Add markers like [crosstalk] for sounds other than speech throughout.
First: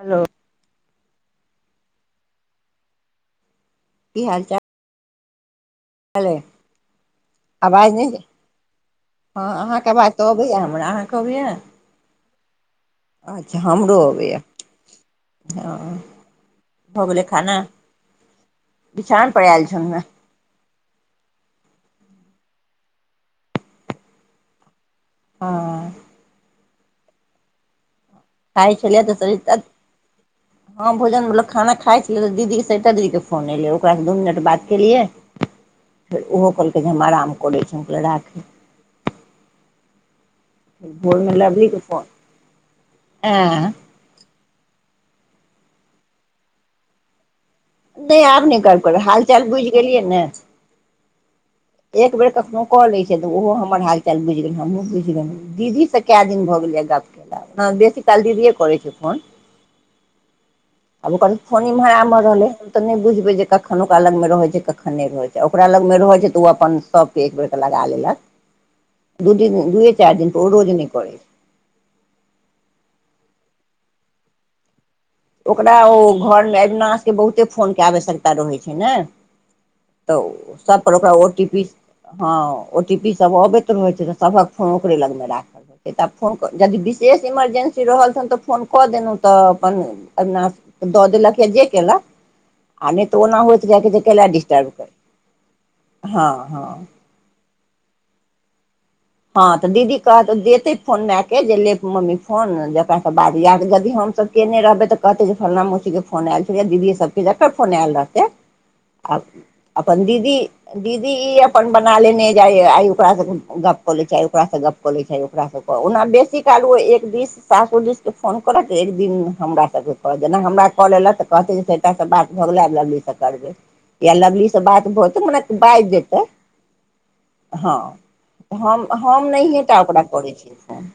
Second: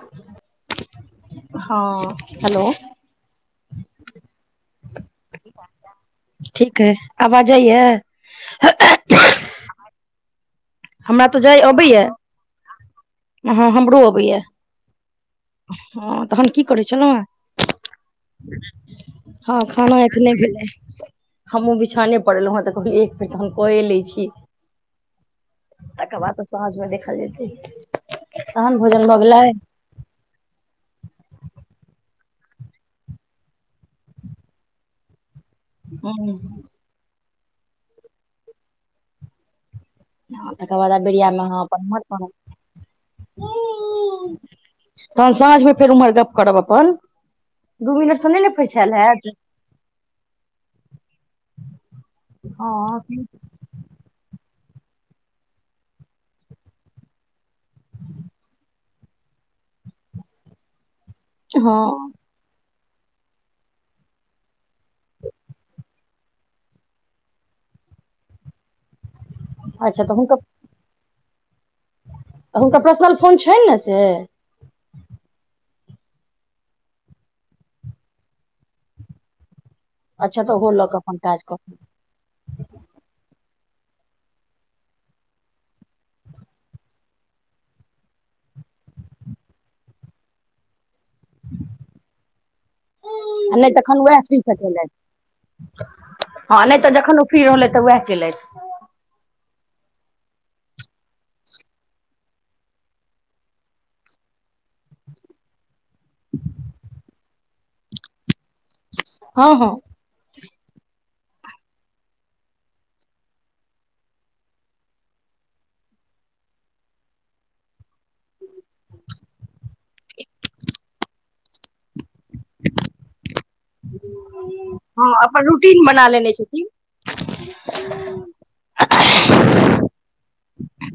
Hello हाँ hello की हाल चाल अइ ठीक अई आबाज आवाज जाइय नहि जाय? हँ अहाँके अबाज तऽ अबैया हमरा अहाँके अबैए बैया अच्छा हमरो अबैया हँ तहन की करै भ छलहुँ हेँ गेलै खाना बिछान पर हँ आयल छलहुँ खाना हेँ एखने भेलै हमहुँ बिछाने पड़लहु हँ तऽ कहलियै एक बेर तऽ हम कए लै छी हँ तकर बाद तऽ साँझ मे देखल जेतै खाइ तहन छलियै भोजन तऽ भऽ गेलाय सरिता हँ भोजन म खाना खाय छी त दीदी के सेता दी के फोन एलेै ओकरा स दू मिनट बात केलियाय ह [unintelligible] फेर उहो कहलकै जे हम आराम कलै छी हम कहलियै राखै हँ तकर बाद बेरिया भोरमे मे आहाँ लवली के अपन उमहर फोन पाव एँ तहन साँझमे फेर उम्हर गप्प करब अपन दू नहि मिनटसँ नै आब ने नहि फैर करब छाएल करब हाल हेएत चाल बुझि गेलियै ने एक बेर कखनो क हँ ले छै त ओहो हमर हाल चलि बुझिहु हमहुँ बुझिहुँ दीदी से क दिन भऽ गेलै गप [unintelligible] बेसी काल दीदिये करै छै फोन [inaudible] आब ओकर फोनी ईमहर हँ आमहर रहलै तऽ नै बुझबै जे कखन ओकरा लग मे रहै छै कखन नै रहै छै ओकरा लगमे रहै छै तऽ ओ अपन सबके एक बेरक अपन लगा लेलक दू दिन दुए अच्छा तऽ चारि दिन हुनकर पर ओ रोज नै करै छै त हुनका पर्सनल फोन छनि न से ओकरा ओ घरमे एबिनासके बहुते फोनके आवश्यकता रहैत छै ने अच्छा तऽ ओहो सब लऽ पर कऽ ओकरा अपन ओ काज टी करू पी हँ ओ टी पी सब अबैत रहैत छै तऽ सबहक फोन ओकरे लग मे राखल तऽ आब फोन जदि विशेष इमरजेंसी रहल तहनत फोन कऽ देलहुँ तऽ अपन अबिनास द देलक जेकेलक आ त ओना आ होईत नहि तखन रवैया उएह कैला फ्रीसँ डिस्टर्ब केलथि करियै हँ हँ फिर [unintelligible] तऽ वएह केलथि हँ तऽ दीदी कहत देतै फोन मएके जे लेब मम्मी फोन जकरासँ बाद याद यदि हमसब केयने रहबै तऽ कहते जे फलना मौसी के फोन एलै या दीदी सब के जकर फोन आयल रहते [inaudible] आ हँ हँ अपन दीदी दीदी ई अपन बना लेने जाइ आइ ओकरासँ गप कऽ लै छै ओकरासँ गप कऽ लै छै ओकरासँके ओना बेसी काल ओ एक दिस सासुर दिस फोन करत एक दिन हमरा सबके कह जेना हमरा कल एलक तऽ कहते जे [unintelligible] बात भ गेलै लगली स करबै या लगलीसँ बात हँ भजेतै मने अपन रूटीन बाजि बना जेतै लेने [unintelligible] हम हम नहिये टा ओकरा करै छी फोन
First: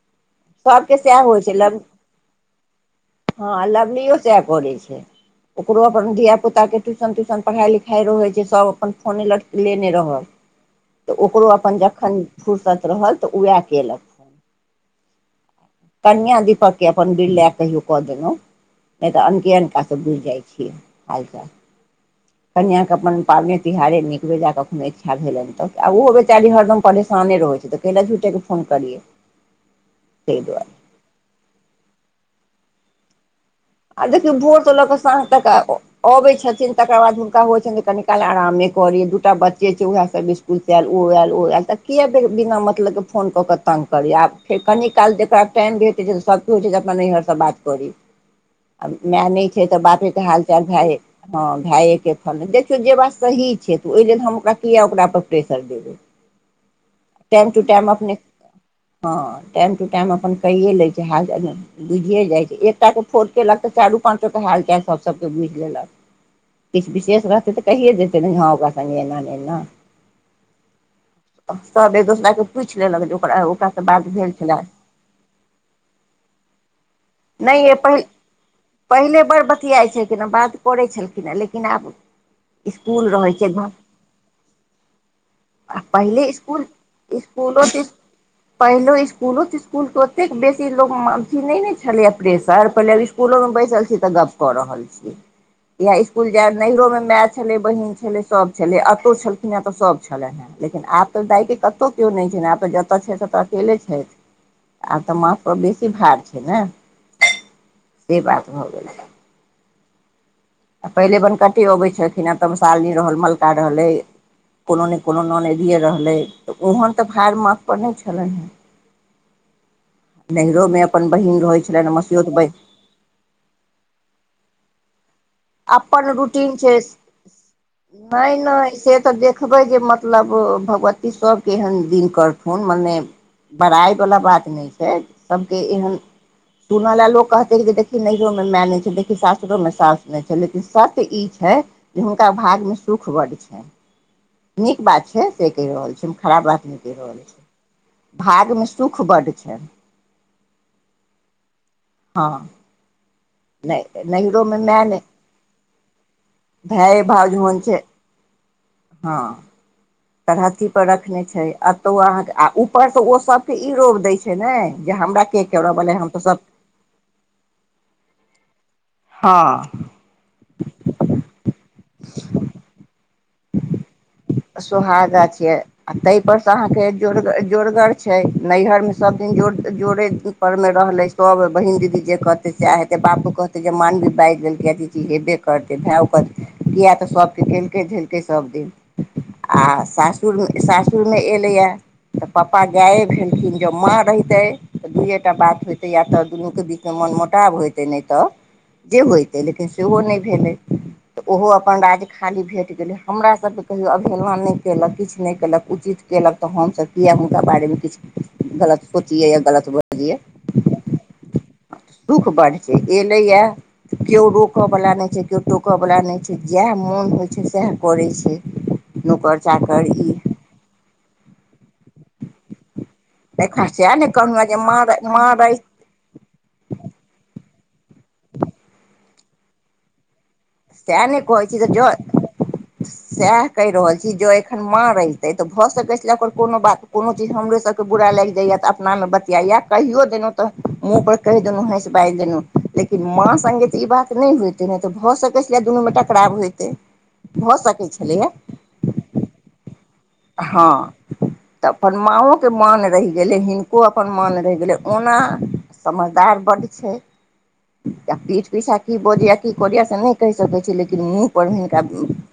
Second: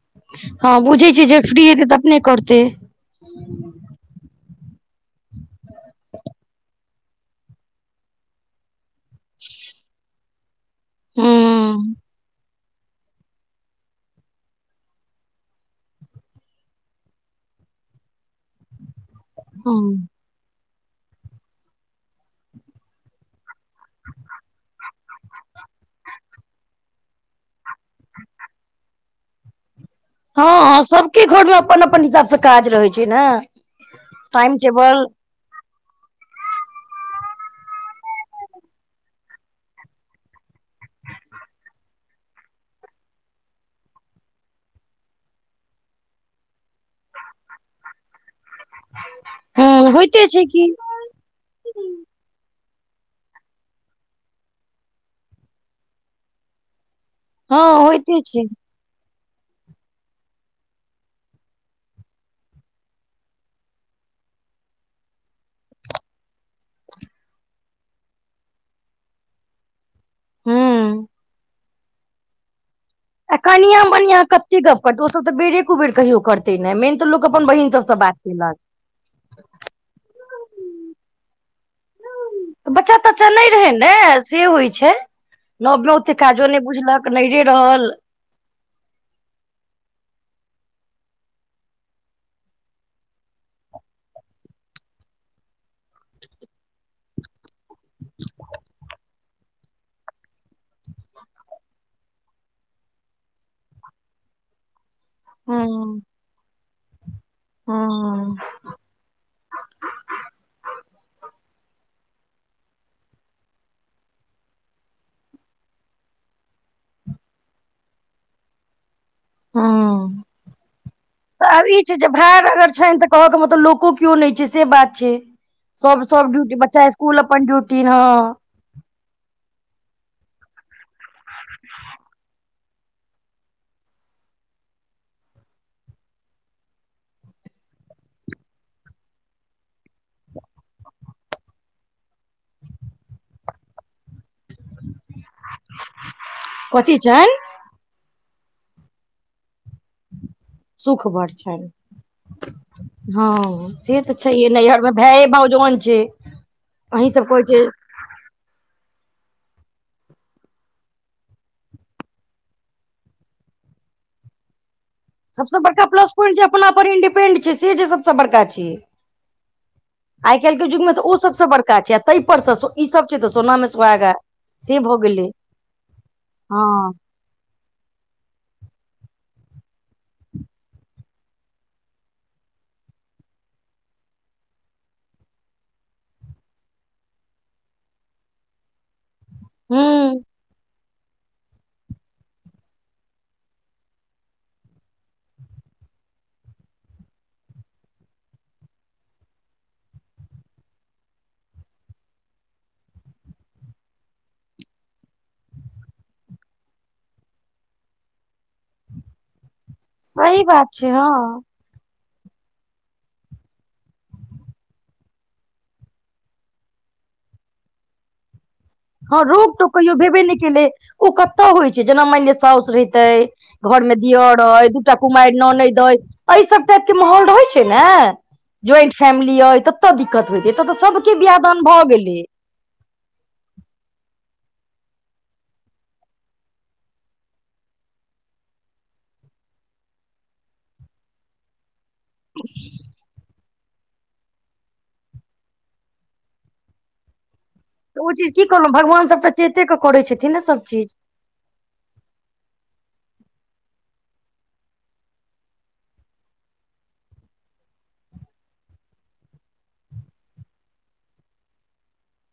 [inaudible] हँ सभके बुझै सएह छिय होइ जब छै फ्री लव हेतै तऽ अपने करतै हँ लवली ओ सै करे छै ओकरो अपन धिया पुता केँ ट्यूशन तयूशन पढ़ाई लिखाई रहे छै सब अपन फोने लटके लेने रहल [unintelligible] तऽ ओकरो अपन हूँ जखन फुुरसत रहल तऽ उहें कयलक कन्या दीपक केँ अपन बिरलए कहियों कऽ देलो नै तऽ अनके अनका सँ हँ बुझ जाइ छियै हालचाल कनिआँ केँ अपन पाबनै तिहारे निक बेजा कखनो इच्छा भेलनि तऽ आ ओहो बेचारी हरदम परेशाने रहै छैय तऽ। कयल झूट केँ फोन करियै [inaudible] ताहि दुआरे हँ सब केँ घर मे अपन अपन हिसाबसँ काज रहैत छै न आ देखियो भोर से लऽ कऽ सांझ तक आब। अबैअ छैथिन तेकर बाद हुनका होइ छैनि जे कनि काल आरामे करि दूटा बच्चे छै ओकरा सब केँ कि कैल ओ याल ओ याल तऽ किया बिना मतलब केँ फोन कऽ केँ तंग करी आब। फेर कनि काल जेकरा टाइम भेटैय छैय तऽ सब होइत छैय जे अपन नैहर सँ बात करी। आब मै नै छैय तऽ हूँ बापे केँ होइते हाल छै चाल की भाये। हँ भाये केँ फोन देखियो जे बात सही छैय तऽ ओइ लेल हम ओकरा किया ओकरा पर प्रेसर देबय। [unintelligible] [inaudible] हँ होइते छैय। हँ टाइम टू टाइम अपन कैय लै छैय हाल चाल बुझिये जाइ छैय एकटा केँ फोन केलक तऽ चारू पाँचो केँ हाल चाल सब सब केँ बुझ लेलक। किछ विशेष रहतै तऽ कहिए दतै ने हऽ ओका सन ऐना नेे ऐना। हू सब एक दोसरा केँ पूछ लेल कऽओ। आ कनिया मनिया कते गप करतै ओ सब तऽ बेरे कु बेरे करते ने मेन तऽ लोक अपन बहिन सब से बात। [unintelligible] पहिने बर बतियाइत छलखिन हऽ बात करैत छलखिन हे लेकिन आब। बच्चा इसकुल तच्चा रहै नै छै घर रहैन से होइ छैय। नब आ नब तऽ ओते पहिले काजो नै इसकुल बुझलक नहिरे इसकुलो तऽ रहल। पहिलो इसकुलो तूसकुलो कऽ ओतेक बेसी लोक म थी नै ने छलैए प्रेेशर। पहिले इसकुल में बैसल छी तऽ गप क रहल छी [inaudible] या इसकुल जेब नैहिरो मे मैय छलै बहिन छलै सब छले एतो छलखिन हे तऽ सब छैलन हे। लेकिन आब तऽ दाइ केँ कतों किओ नै छैय न आब तऽ जतऽ छैय ततऽ अकेले छैथ आब तऽ माथ पर हँ बेसी भार छैय न से हँ बात भऽ गेल छै आ पहिले बनकटीम अबै छलखिन तमसाइल नै रहल मलका रहलै कोनो ने कोनो नोनेदीये रहलै तऽ ओहन तऽ भार माथ पर नै छैलनि है। [unintelligible] [inaudible] नैहरो मे अपन बहिन रहै छलैन हऽ अपन मसियौत बहिन। छैनि तऽ कह केँ मतलब लोको कियो नै छैय से बात छैय। सब अपन सब ड्यूटी रूटीन बच्चा इसकुल अपन ड्यूटी ह नै से तऽ देखबै जे मतलब भगवती सब केँ यैहन दिन करथिन। हाँ मने बड़ाइ बला बात नै छैय सब केँ ऐहन। सुनले लोग कहते देखी नैहरो माय न छैय देखी सासुरो में सास। लेकिन सत्य इऽ छैय जे हुनका भाग्य मे सूख बड्ड छैनि। नीक बात छै तै कहि रहल छी हम खराब बात नै कथी कैह रहल छनि छी भाग्य मे सुख बड्ड छै सुख बड्ड छैयन हाँ हाँ से तऽ छैेय नैहर माय मे नहि भाइए भाउज ओहन छैय, अन्हि सब कहैय छियै हाँ तरहथी पर रखने छै अतौ अहाँक आ ऊपर से ओ सबके ई लोभ दै छै ने जे हमरा के सबसे करऽ बड़का बला हम प्लस तऽ पोइंट सब जे अपना पर इंडिपेंड छै से जे सबसे बड़का छै हँ आइ काल्हि के जुग मे तऽ ओ सबसे बड़का छै आ तै पर स इ सब छै तऽ सोना मे सोहागा से भऽ सुहागा गेलै छियै आ तै पर से हँ अहाँके जोड़गअ जोड़गर छै नैहरमे सब दिन जोड़ जोड़े जुकर मे रहलै सब बहिन दीदी एकर से साहए हेतै बापो कहतै जे मान जे बाजि दैलकै कि हेबे करतै भाय ओकर किए तऽ सभकेँ केलकै धेलकै सभदिन आ हूँ सासुरमे सासुर कियौ नै एलेया तऽ पापा गायब भेलखिन ज्यों माँ रहितै तऽ दुइए टा बात होइतै या तऽ दुनूके बीचमे मन मोटाब होइतै नै तऽ जे होइतै लेकिन सेहो नै भेलै तऽ ओहो अपन राज खाली भेट गेलै हमरा सबके कहियौ अवहेलना नहि केलक किछु नहि केलक उचित केलक तऽ हमसब किएक हुनका बारेमे किछु गलत सोचिए या गलत बजिए सही बात छै हँ दुःख बढ़ छै एलैय या कियौ रोकऽवला नहि छै कियौ टोकऽवला नहि छै जेएह मोन होइ छै साएह करै छै हँ नौकर रोक टोक चाकर कहियो ई भेबे नहि केलै ओ कतऽ होइ छै जेना मानि लिअ साउस रहि- एखन -तै घर सएह मे ने दियर कहलहुँ जे अइ दूटा मारै कुमारि मारै ननैद अइ एहि सब टाइप के माहौल रहै छै ने ज्वाइंट फैमिली अइ तऽ ओतऽ दिक्कत हौय छै एतऽ सबके बिआह दान भऽ गेलै साएह कहि रहल छी ज्यों एखन माँ रहितै तऽ भऽ सकै छलाह ओकर कोनो बात कोनो चीज हमरे सबके बुरा लागि जाइया तऽ अपनामे बतियाइया कहियौ देलहूँ तऽ मुँह पर कहि देलहूँ हँस बाजि देलहूँ लेकिन माँ संगे तऽ ई बात नहि होतै न तऽ भऽ सक- दुनू मे टकराब होयतै भऽ सकै तऽ ओ छलैए चीज की कहलहुँ भगवान सभटा चेते कऽ करै छै हँ तऽ अपन माँओे मान रहि गेलै हिनको अपन मान रहि गेलै ओना समझदार बड्ड छै पीठ पीछा की बजैया कि करैया से नहि कहि सकै छी लेकिन मुँह पर हिनका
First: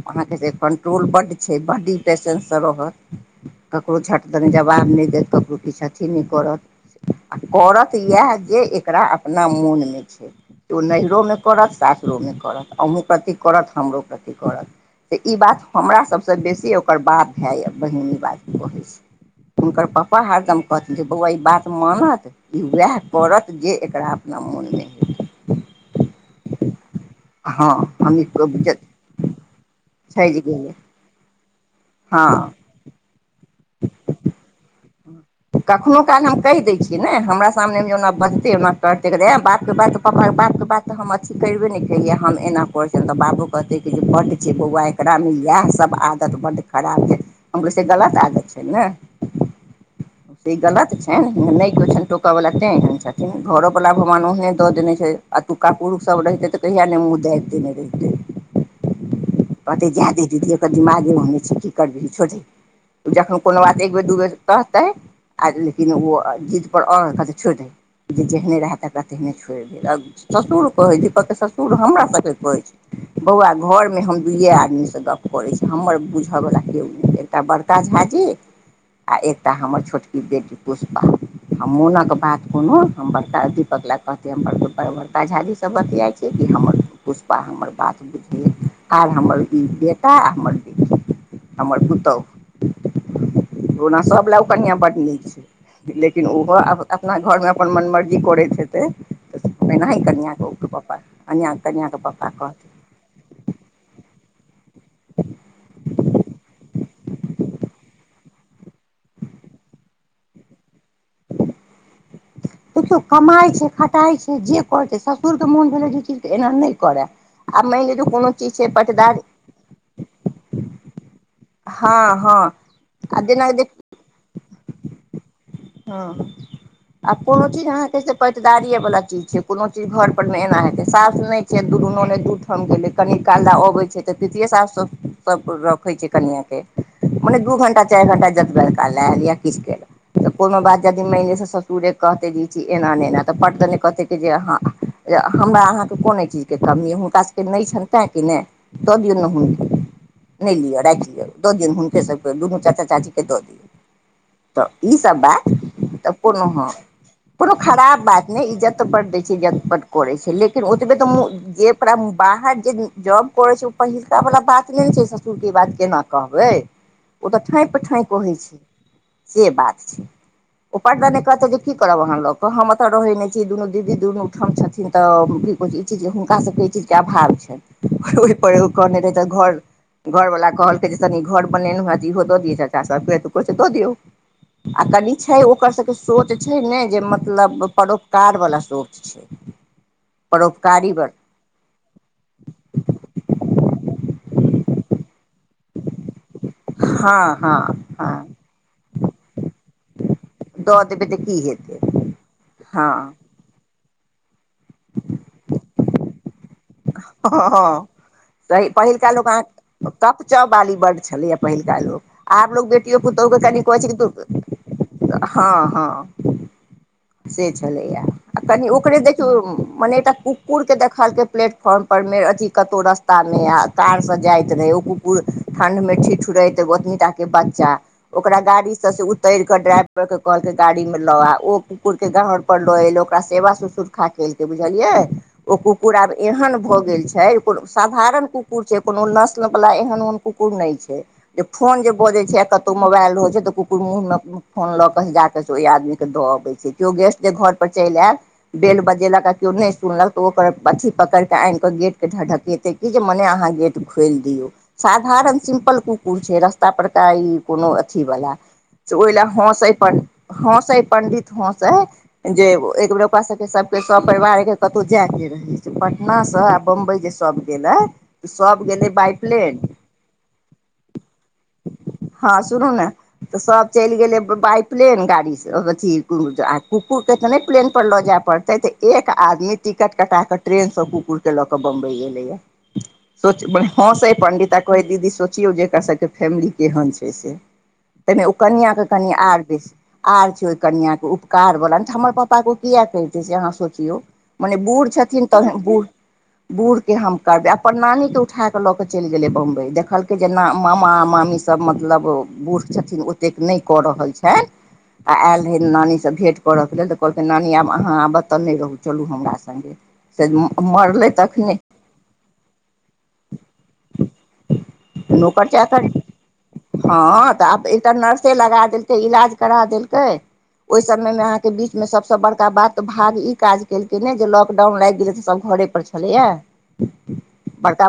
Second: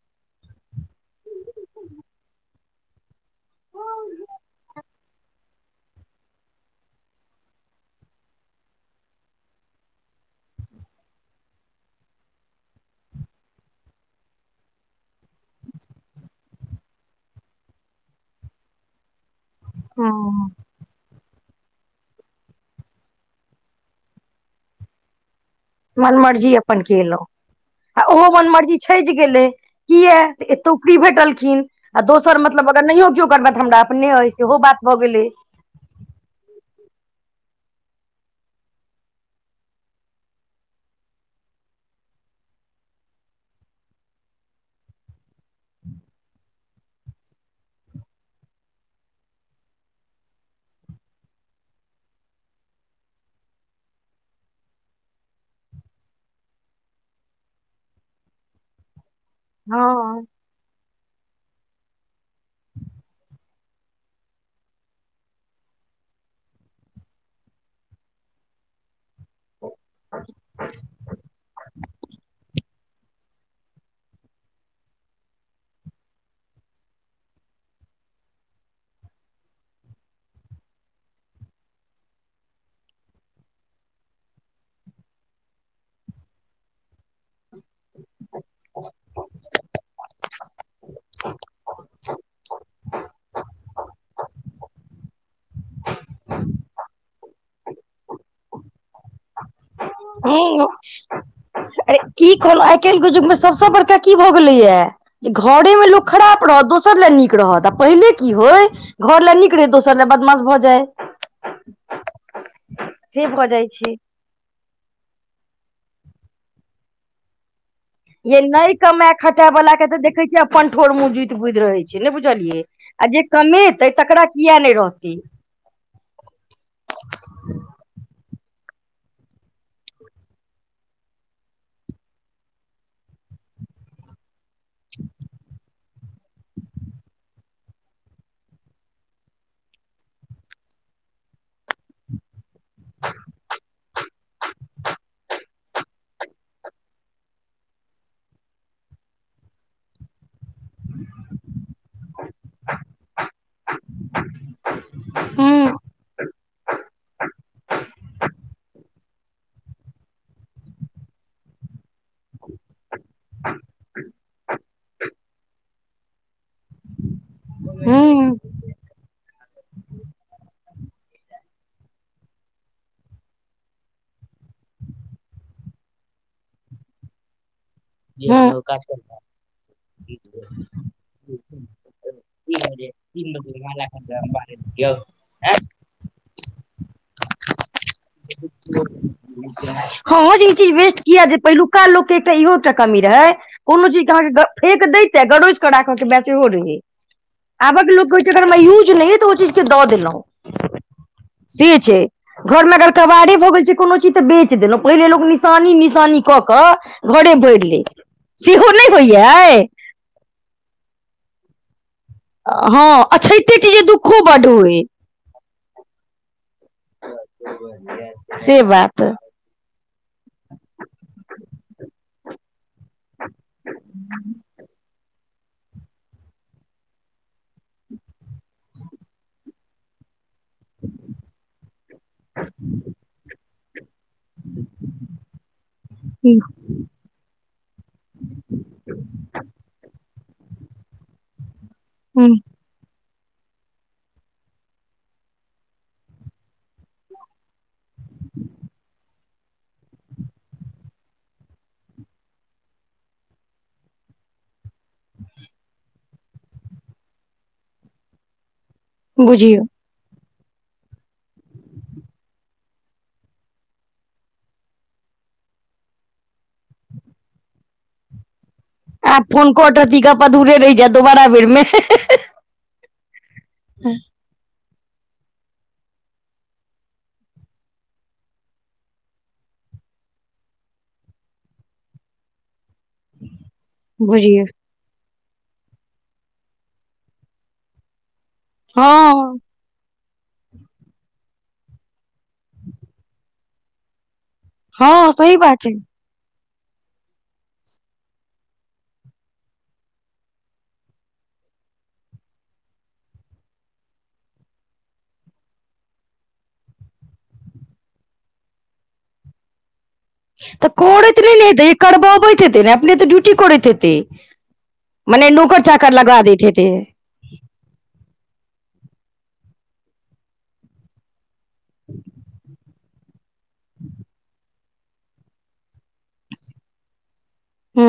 अहाँके जे कंट्रोल बड्ड छै बड्ड ई पेशेंस सँ रहत ककरो झट दने जवाब नहि देत ककरो किछ अथि नहि करत आ करत इएह जे एकरा अपना मोनमे छै ओ नहिरोमे करत सासुरोमे करत अहूँ प्रति करत हमरो प्रति करत तऽ ई बात हमरा सबसँ बेसी ओकर बात भाइए बहिन ई बात कहै छै हुनकर पापा हँ हरदम कहथ जे बौआ ई बात मानत ई उएह करत जे एकरा अपना मोनमे हेतै मनमर्जी अपन केलौ आ हम ओहो ई मनमर्जी अपन छजि गेलै किए छैज तऽ गेलै एतौ फ्री भेटलखिन आ दोसर हँ मतल अगर नहियो केओ करबै तऽ हमरा अपने अइ सेहो बात भऽ गेलै कखनो काल हम कहि दै छियै ने हमरा सामनेमे ओना बजतै ओना करतैै आँ बातके बात पापाके बात के बात तऽ हम अथी कैरबे नै केलिया हम एना करै छी बाबो कहते कि जे बड छै बौआ एकरा मे ई इएह सब आदत बड खराब अई हम कहलियै से गलत आदत छै ने से ई गलत छनि नै कियो छनि टोकऽवला तेँ एहन छथिन घरोवला भगवान ओहेँ दऽ देने छै एतुका पुरुखसब रहितै तऽ कहिया नै मुँह देएब देने रहितै [inaudible] कहतै जाए दही दीदी एकर दिमागे ओहने छै की करबिही छोड़ दही जखने कोनो बात एक बेर दू बेर कहतै आ लेकिन ओ आ जिद पर अर कहतै छोड़ दही जे जेहने रह त रा तेने छोड़ि भेल आ ससुर कहैत छै कहकै ससुर हमरा सबके कहैत छै बौआ घरमे हम दुइए आदमीसँ गप्प करैत छी हमर बुझयवला केओ नै अई एकटा बड़का झाजी आ एकटा हमर छोटकी बेटी पुष्पा हम मोनक बात कोनो हम बड़का दीपक लए कहतै बड़का झाझी सब बतिया छै कि हमर पुष्पा हमर बात बुझ आर हमर ई बेटा आ हमर बेटी हमर पुतौहु ओना सब लए ओ कनिआँ बड्ड नीक छै लेकिन ओहो अब अपना घरमे अपन मन मर्जी करैत हेतै एनाही हूं कनियाँके पप्पा कनियाँ कनियाँके अरे पप्पा की कहथिन [unintelligible] युग मे सबसे बड़का की भऽ गेलैया घरे मे लोक खराब रहत दोसर ला नीक रहत आ पहिले की होय घर लए नीक रहै दोसर लए बदमाश भऽ जाय देखियौ से भऽ कमाइ जाइ छै खटाइ छै जे कर छै ससुरके मोन भेलै जे चीजके एना नै कएरा आब मानि ले कोनो ये चीज छै नहि कमाय पटदार वला के तऽ देखै छियै अपन ठोर मुँह जुति बुदि रहे हँ छै नै हँ बुझलियै आ जे कम जेना देख तै तकरा किया नै रहतै हँ आ कोनो चीज अहाँ के पैटदारिये वाला चीज छै कोनो चीज घर पर मे एना हेतै सास नै छेत दुनू ननैद दू ठम गेलै कनी काल अबै छै तऽ पितिये सास सब रखै छै कनियाँ के मने दू घण्टा चारि घण्टा जतबाकाल लए किछु क कोनो बात जदी माएन लीए ससुरे कहतै एना नै एना तऽ पटदने कहते कि जे अहाँ जे हमरा अहाँके कोन यै चीजके कमी अइ हुनकास सबके नै छनि तैँ कि ने दऽ दियौ ने हुनका नै लियअ राखि लियअ दऽ दियौ हुनके सबके दुनू चाचा चाचीके दऽ दियौ [inaudible] तऽ बात हूं हूं तऽ कोनो हँ कोनो खराब बात नै इज्जत बड दै छै इज्जत त करै छै लेकिन ओतबे तऽ मु जेकरा बाहर जे जॉब करै छै ओ पहिलका बला बात नै ने छै ससुरके ई बात केना कहबै ह ओ तऽ ठाँप ठाँक है छै से बात छै ह [unintelligible] ओ पर्टदने कहतौ जे की करब अहाँ लऽ क हम एतऽ रहै नै छी दुनू दीदी दुनू ठाम छथिन तऽ ओ चीज हुनका सबके ई चीजके अभाव छनि ओहि पर एगो करने रहै तऽ घर घरवाला कहलकै जे तनी घर बनेलहु हँ त इहो दऽ दियचाचा सब के त कहै छै दऽ दियौ आ कनि छै ओकर सबके सोच छै ने जे मतलब परोपकार वला सोच छै हँ जे चीज परोपकारी वेस्ट ब कीया जे पहिलू पहिलुक्का लाेकके एकटा इहोटा कमी रहे कोनो चीज के अहं के देते गरोज के राख के बस हँ हँ आबक लोक हँ छैय अग यूज नहि तऽ ओ चीजके दऽ देलहुँ। द देब त की। से हेतै छैय घरमे हँ अगर कबारे भऽ गेल छैय कोनो चीज तऽ बेच देलहुँ पहिले लोक निशानी निशानी कऽ कऽ घरे हँ भरि सेहो नहि होइ यैय। कपच बाली बड छलैए पहिलुका लोक। आब लोग हँ बेटियो पुतहुके अछैते कनि टी कहै जे छैय दुःखो बड्ड होय तू हँ हँ। से छलैए आ से कनि ओकरे बात हूँ देखियौ मने एकटा कुक्कुरके देखलकैया प्लेट फोर्न परमे अथी कतौ रस्ता मे त से जायइत रहे ओ ठणड मे ठठ रहे गोतनी टा के बच्चा ओकरा गाड़ी से से उतर के ड्राइव क के कहलके गाड़ी मे लऽ आ ओ कुकुर के घर पर लऽ एल ओकरा सेवा ससुर खाके अलकै बिजलीयै ओ कुक्कुर आब एहन भ भ गेल छैय साधारण कुकुर छैय कोनो नस्ल बला एहन ओहन कुकुर नहि छैय। जे फोन जे बजैत हूँ छैय आ कतहु मोबाइल रहइ छैय तऽ कुकुर मुँहमे फोन लऽ कऽ से जा कऽ से ओहि आदमीके दऽ अबैत छै केओ गेस्ट जे घरपर चलि आयल बेल बजेलक आ केओ नहि सुनलक तऽ ओकर अथी पकड़िक आन कऽ गेट केडी ढकेते क जे मने अहाँ गेट खोलि दियऔ। साधारण सिम्पल कुकुर छैय रस्ता परका ई कोनो अथिवला। ओहि लए बुझियौ हसे हसे पण्डित हसे जे एक बेेर ओकरा सबके सबके स परिवार कतहु जायके रहै पटनासँ आ बम्बई जे सभ गेलै सब आब फोन कटत इ गप अधूरे रहि जैत दोबाड़ा बेर मे। हँ सुनू ने तऽ सब चलि गेलै बाइ पलेन गाड़ी अथी कुकुरके तऽ नहि प्लन पर लऽ जाय पड़तैऽ एक आदमी टिकट कटा क ट्रेन स कुकुरके ल क बम्बई गलै या सोचबइह हसइ बुझियौ पंडित कहै दीदी सोचियौ जे एकर सबके फैमिली केहन छैय से। तैमे ओ कनिया के कनि हँ आर बेसी। आर छैये ओहि कनिया के उपकार बला नै त हमर पापा के ओ किए कइहतै से अहाँ सोचियौ। मने बूढ़ हँ छथिन त सही बात छै बूढ़ बूढ़ के हम करबे अपन नानी के उठा क ल के चलि गेलै बम्बई देखलकै जे ना मामा मामी सब सभ मतलब बूढ़ छथिन ओतेक नहि क रहल छैय आ आयल रहै नानी स भेट करके लेल त कहलकै नानी आब अहाँ आब अत नहि रहू चलू हमरा सङ्गे। से त मरलै करैत नैने तखने हेतै करबाबैत हेतै ने अपने त ड्युटी करैत हेतै। मैंने नौकर नूकर चाकर लगा देते थे हँ त आब एकटा नर्स से लगा देलकै इलाज करा देलकै ओहि समयमे अहाँके बीचमें सबस बड़का बात त भाग ई काज केलकै ने जे लॉकडाउन लागि गेलै त सब घरे पर छलैया बड़का